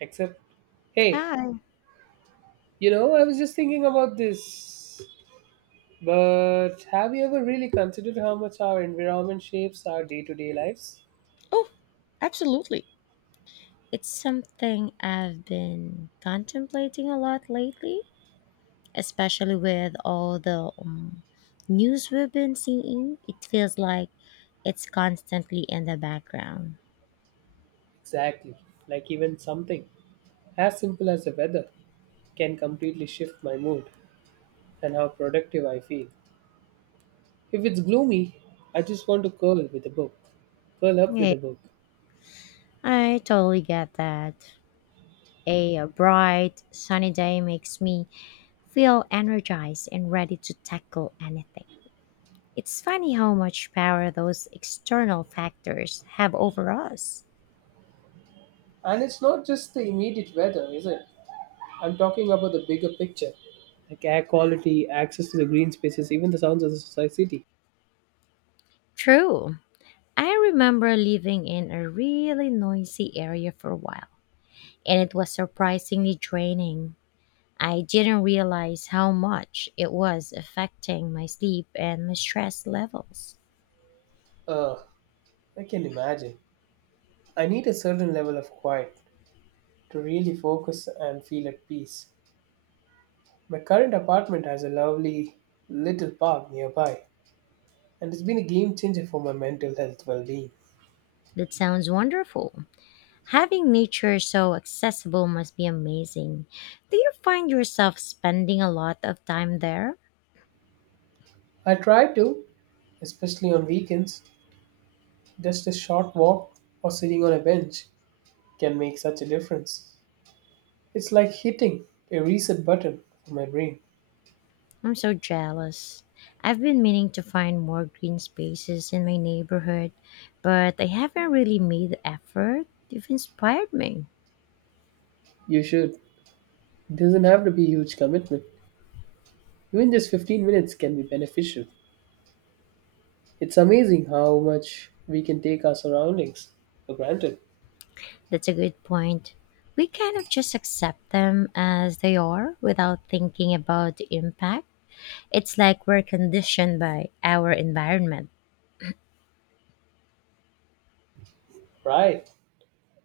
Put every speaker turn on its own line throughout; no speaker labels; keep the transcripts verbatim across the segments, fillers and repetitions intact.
Except, hey,
Hi.
you know, I was just thinking about this. But have you ever really considered how much our environment shapes our day to day lives?
Oh, absolutely. It's something I've been contemplating a lot lately, especially with all the um, news we've been seeing. It feels like it's constantly in the background.
Exactly. Like, even something as simple as the weather can completely shift my mood and how productive I feel. If it's gloomy, I just want to curl with a book, curl up with
Yeah,
a book.
I totally get that. A, uh, bright, sunny day makes me feel energized and ready to tackle anything. It's funny how much power those external factors have over us.
And it's not just the immediate weather, is it? I'm talking about the bigger picture like air quality, access to the green spaces, even the sounds of the society.
True. I remember living in a really noisy area for a while, and it was surprisingly draining. I didn't realize how much it was affecting my sleep and my stress levels.
Uh, I can imagine. I need a certain level of quiet to really focus and feel at peace. My current apartment has a lovely little park nearby, and it's been a game changer for my mental health well being.
That sounds wonderful. Having nature so accessible must be amazing. Do you find yourself spending a lot of time there?
I try to, especially on weekends, just a short walk or sitting on a bench can make such a difference. It's like hitting a reset button for my brain.
I'm so jealous. I've been meaning to find more green spaces in my neighborhood, but I haven't really made the effort. You've inspired me.
You should. It doesn't have to be a huge commitment. Even just fifteen minutes can be beneficial. It's amazing how much we can take our surroundings for granted,
That's a good point. We kind of just accept them as they are without thinking about the impact. It's like we're conditioned by our environment.
right?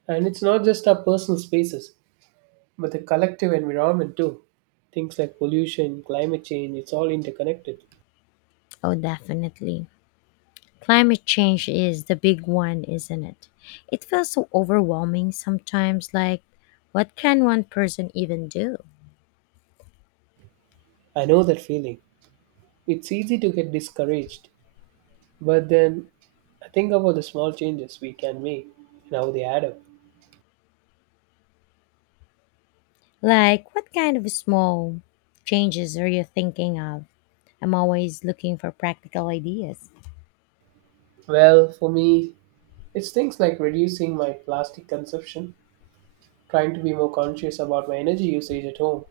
And it's not just our personal spaces, but the collective environment too. Things like pollution, climate change, it's all interconnected.
Oh, definitely. Climate change is the big one, isn't it? It feels so overwhelming sometimes, like, what can one person even do?
I know that feeling. It's easy to get discouraged, but then I think about the small changes we can make and how they add up.
Like, what kind of small changes are you thinking of? I'm always looking for practical ideas.
Well, for me, it's things like reducing my plastic consumption, trying to be more conscious about my energy usage at home,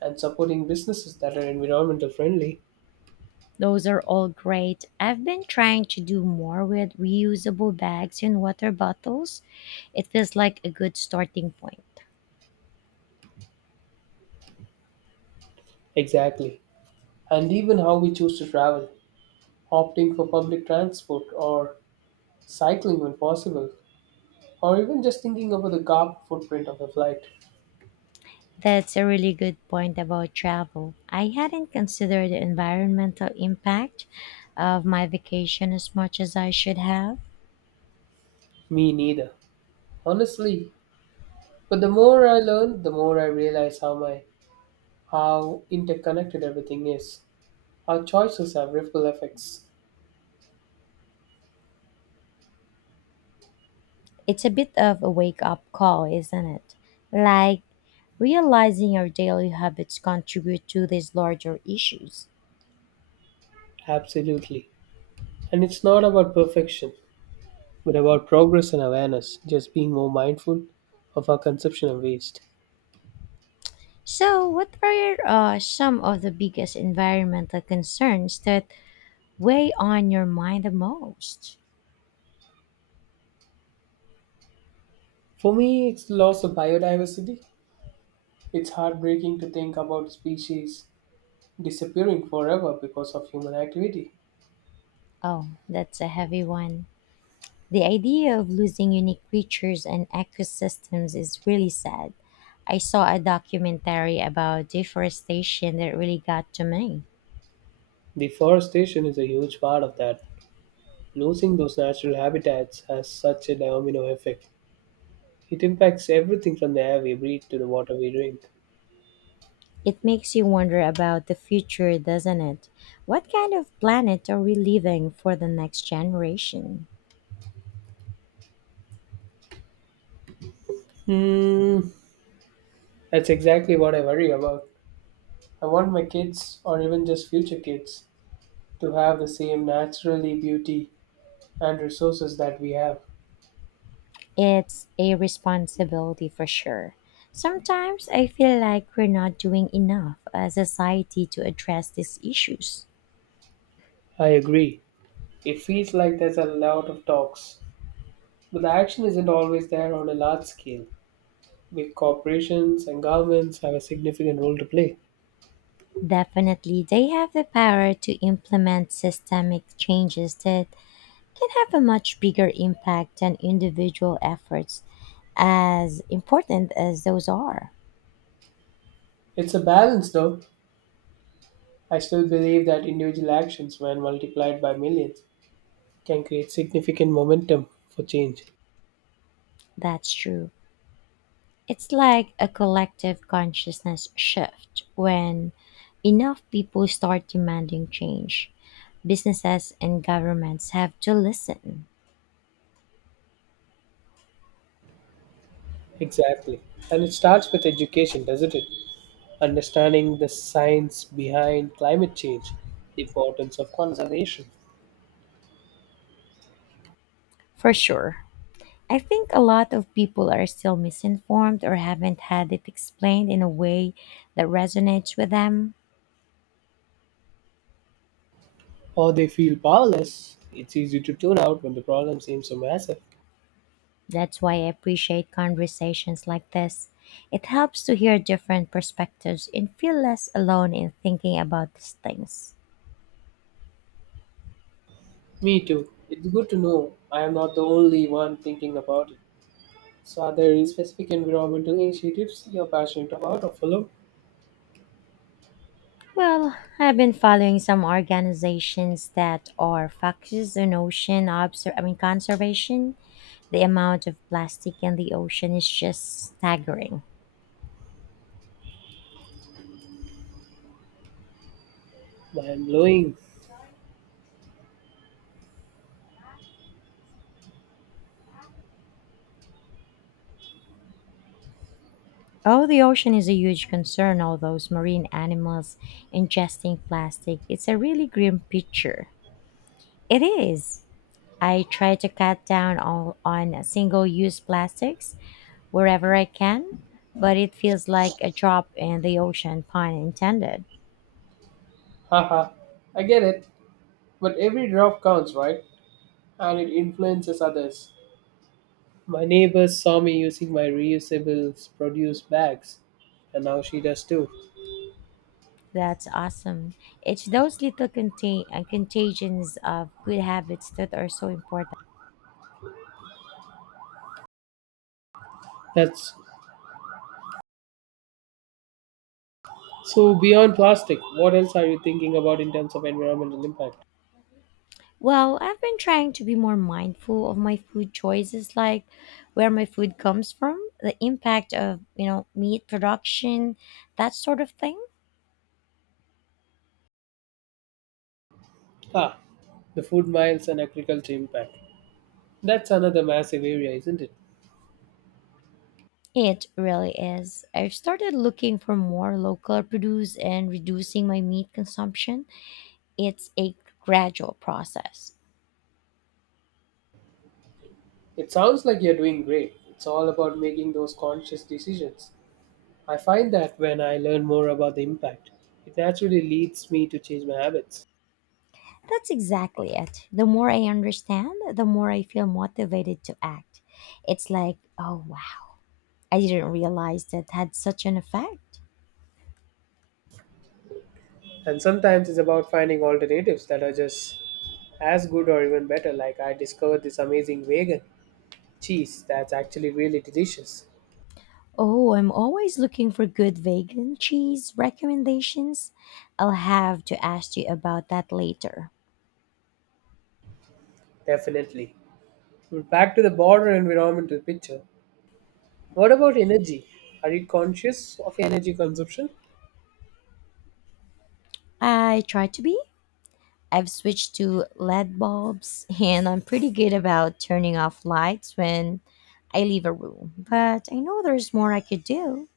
and supporting businesses that are environmental friendly.
Those are all great. I've been trying to do more with reusable bags and water bottles. It feels like a good starting point.
Exactly. And even how we choose to travel, opting for public transport or cycling when possible, or even just thinking about the carbon footprint of a flight.
That's a really good point about travel. I hadn't considered the environmental impact of my vacation as much as I should have.
Me neither. Honestly. But the more I learn, the more I realize how my how interconnected everything is. Our choices have ripple effects.
It's a bit of a wake up call, isn't it? Like, realizing our daily habits contribute to these larger issues.
Absolutely. And it's not about perfection, but about progress and awareness, just being more mindful of our consumption of waste.
So, what are uh, some of the biggest environmental concerns that weigh on your mind the most?
For me, it's loss of biodiversity. It's heartbreaking to think about species disappearing forever because of human activity.
Oh, that's a heavy one. The idea of losing unique creatures and ecosystems is really sad. I saw a documentary about deforestation that really got to me.
Deforestation is a huge part of that. Losing those natural habitats has such a domino effect. It impacts everything from the air we breathe to the water we drink.
It makes you wonder about the future, doesn't it? What kind of planet are we leaving for the next generation?
Hmm, that's exactly what I worry about. I want my kids, or even just future kids, to have the same naturally beauty and resources that we have.
It's a responsibility for sure. Sometimes I feel like we're not doing enough as a society to address these issues.
I agree. It feels like there's a lot of talks, but the action isn't always there on a large scale. Big corporations and governments have a significant role to play.
Definitely, they have the power to implement systemic changes that can have a much bigger impact than individual efforts, as important as those are.
It's a balance, though. I still believe that individual actions, when multiplied by millions, can create significant momentum for change.
That's true. It's like a collective consciousness shift when enough people start demanding change. Businesses and governments have to listen.
Exactly. And it starts with education, doesn't it? Understanding the science behind climate change, the importance of conservation.
For sure. I think a lot of people are still misinformed or haven't had it explained in a way that resonates with them.
Or they feel powerless. It's easy to tune out when the problem seems so massive.
That's why I appreciate conversations like this. It helps to hear different perspectives and feel less alone in thinking about these things.
Me too. It's good to know I am not the only one thinking about it. So, are there any specific environmental initiatives you're passionate about or follow?
Well, I've been following some organizations that are focused on ocean obser- I mean conservation. The amount of plastic in the ocean is just staggering.
Mind blowing.
Oh, the ocean is a huge concern. All those marine animals ingesting plastic. It's a really grim picture. It is. I try to cut down all on single-use plastics wherever I can, but it feels like a drop in the ocean, pun intended.
Haha, I get it. But every drop counts, right? And it influences others. My neighbor saw me using my reusable produce bags, and now she does too.
That's awesome. It's those little contain- uh, contagions of good habits that are so important.
That's so beyond plastic. What else are you thinking about in terms of environmental impact?
Well, I've been trying to be more mindful of my food choices, like where my food comes from, the impact of, you know, meat production, that sort of thing.
Ah, the food miles and agriculture impact. That's another massive area, isn't it?
It really is. I've started looking for more local produce and reducing my meat consumption. It's a gradual process.
It sounds like you're doing great. It's all about making those conscious decisions. I find that when I learn more about the impact, it naturally leads me to change my habits.
That's exactly it. The more I understand, the more I feel motivated to act. It's like, oh wow, I didn't realize that had such an effect.
And sometimes it's about finding alternatives that are just as good or even better. Like I discovered this amazing vegan cheese that's actually really delicious.
Oh, I'm always looking for good vegan cheese recommendations. I'll have to ask you about that later.
Definitely. Back to the broader environmental picture. What about energy? Are you conscious of energy consumption?
I try to be. I've switched to L E D bulbs and I'm pretty good about turning off lights when I leave a room, but I know there's more I could do.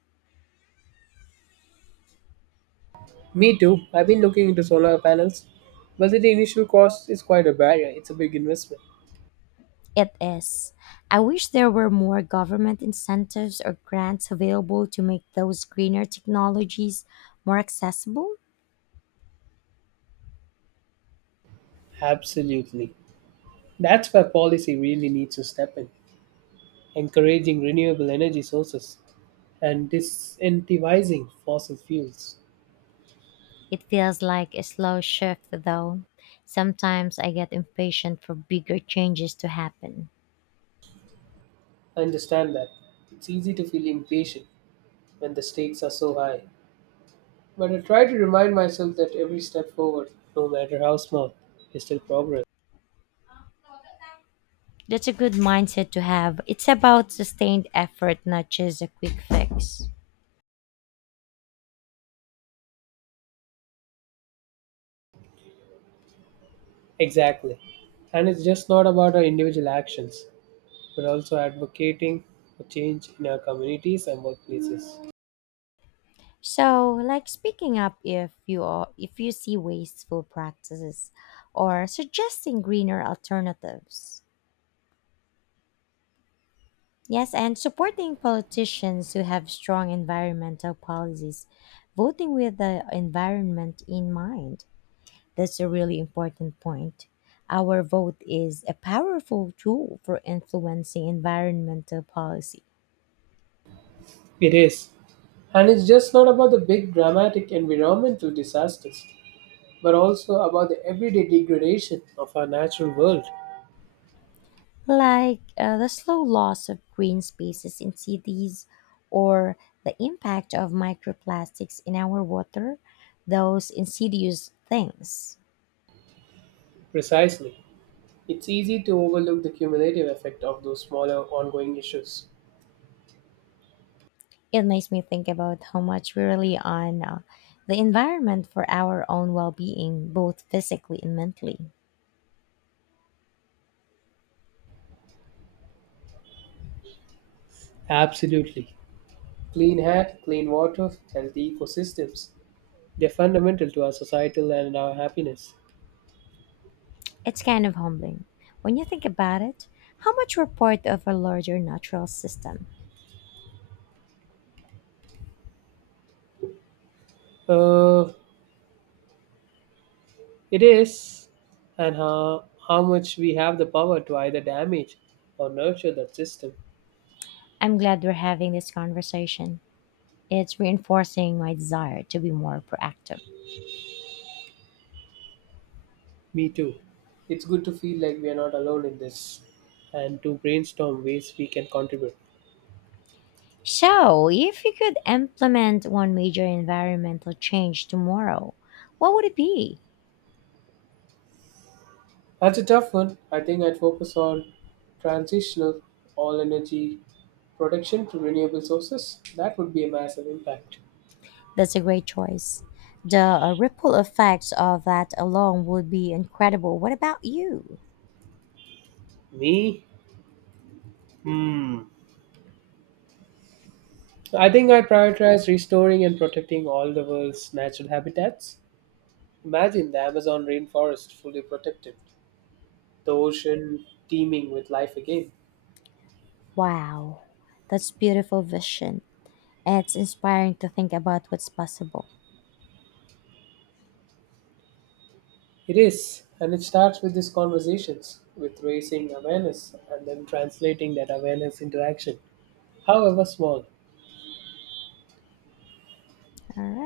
Me too. I've been looking into solar panels, but the initial cost is quite a barrier. It's a big investment.
It is. I wish there were more government incentives or grants available to make those greener technologies more accessible.
Absolutely. That's where policy really needs to step in, encouraging renewable energy sources and disincentivizing fossil fuels.
It feels like a slow shift, though. Sometimes I get impatient for bigger changes to happen.
I understand that. It's easy to feel impatient when the stakes are so high. But I try to remind myself that every step forward, no matter how small, is still progress.
That's a good mindset to have. It's about sustained effort, not just a quick fix.
Exactly. And it's just not about our individual actions, but also advocating for change in our communities and workplaces.
So, like speaking up if you are, if you see wasteful practices or suggesting greener alternatives. Yes, and supporting politicians who have strong environmental policies, voting with the environment in mind. That's a really important point. Our vote is a powerful tool for influencing environmental policy,
It is. And it's just not about the big dramatic environmental disasters, but also about the everyday degradation of our natural world.
like uh, the slow loss of green spaces in cities or the impact of microplastics in our water, those insidious things.
Precisely. It's easy to overlook the cumulative effect of those smaller ongoing issues.
It makes me think about how much we rely on uh, the environment for our own well being, both physically and mentally.
Absolutely. Clean air, clean water, healthy ecosystems. They're fundamental to our societal and our happiness.
It's kind of humbling. When you think about it, how much we're part of a larger natural system.
Uh, It is, and how, how much we have the power to either damage or nurture that system.
I'm glad we're having this conversation. It's reinforcing my desire to be more proactive.
Me too. It's good to feel like we are not alone in this and to brainstorm ways we can contribute.
So, if you could implement one major environmental change tomorrow, what would it be?
That's a tough one. I think I'd focus on transitional all energy production to renewable sources. That would be a massive impact.
That's a great choice. The uh, ripple effects of that alone would be incredible. What about you?
Me? Hmm. I think I prioritize restoring and protecting all the world's natural habitats. Imagine the Amazon rainforest fully protected, the ocean teeming with life again.
Wow, that's beautiful vision. It's inspiring to think about what's possible.
It is, and it starts with these conversations, with raising awareness and then translating that awareness into action, however small.
All right.